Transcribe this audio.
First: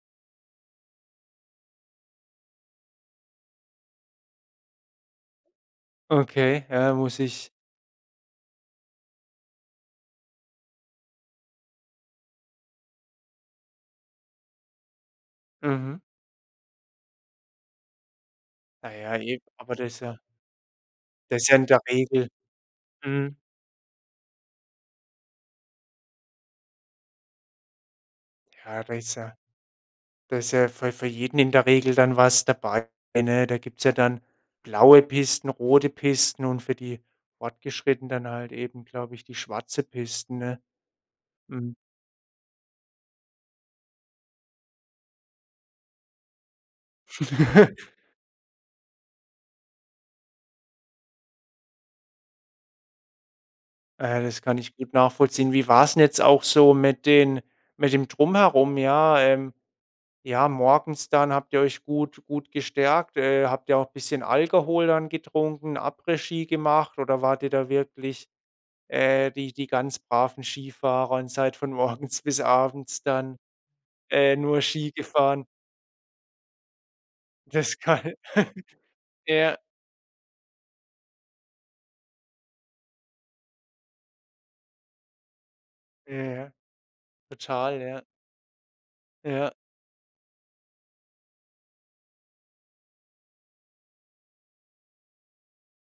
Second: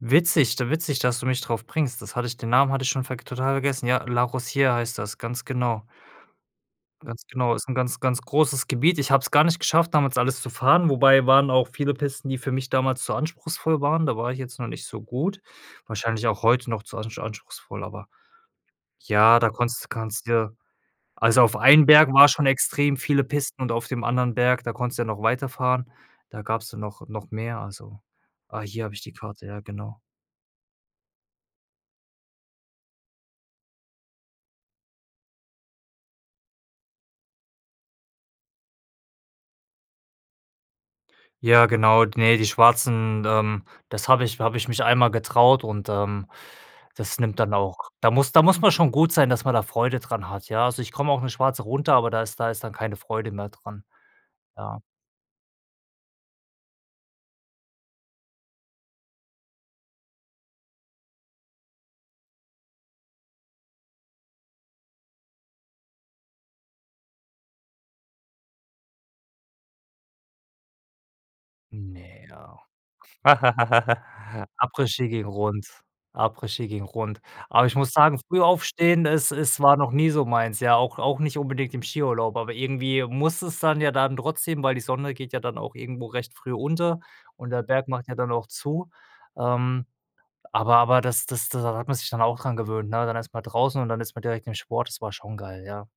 Witzig du witzig, dass du mich drauf bringst. Das hatte ich den Namen hatte ich schon verg total vergessen. Ja, La Rosière heißt das, ganz genau. Okay, ja, muss Ganz ich genau, ist 'n ganz, ganz großes Gebiet. Ich habe es gar nicht geschafft, damals alles zu fahren, wobei waren auch viele Pisten, die für mich damals zu anspruchsvoll waren. Da war ich jetzt noch nicht so gut. Mhm. Wahrscheinlich auch heute noch zu ansch anspruchsvoll, aber Naja, ja, eben. da Aber da konntest ist ja kannst dir Da also, ist ja auf in der einen Berg Regel war schon extrem viele mhm. Pisten und auf dem anderen Berg, da konntest du ja noch weiterfahren. Da gab's dann noch noch mehr, also ah, Ja, hier da habe ich die ist ja Karte, ja, genau. da ist ja für für jeden in der Regel dann was dabei, ne? Da gibt's ja dann blaue Pisten, rote Pisten und für die Fortgeschrittenen dann halt eben, glaube ich, die schwarze Pisten, ne? Ja, Mhm. genau, ne, die schwarzen, ähm, das habe ich habe ich mich einmal getraut und, ähm, das nimmt dann auch da muss da muss man schon gut sein, dass man da Freude dran hat, ja? Also, ich komme auch 'ne schwarze runter, aber da ist da ist dann keine Freude mehr dran, Äh, das kann ich ja. gut nachvollziehen. Wie war's 'n jetzt auch so mit den mit dem Drumherum? Ja, ähm ja morgens dann habt ihr euch gut gut gestärkt? Äh, habt ihr auch bisschen Alkohol dann getrunken, Après-Ski gemacht oder wart ihr da wirklich, äh, die die ganz braven Skifahrer und seid von morgens Ne, bis ja. abends dann, äh, nur Ski Après-Ski ging gefahren? rund Après-Ski ging rund. Aber ich Das muss kann, sagen, früh aufstehen, es ja. es war noch nie so meins, ja, auch auch nicht unbedingt im Skiurlaub, aber irgendwie musst du's dann ja dann trotzdem, weil die Sonne geht ja dann auch irgendwo Ja, recht ja. früh unter und der Total, Berg ja. macht ja dann auch zu. Ja. Ähm, aber aber das das da hat man sich dann auch dran gewöhnt, ne? Dann erst mal draußen und dann ist man direkt im Sport, das war schon geil, ja.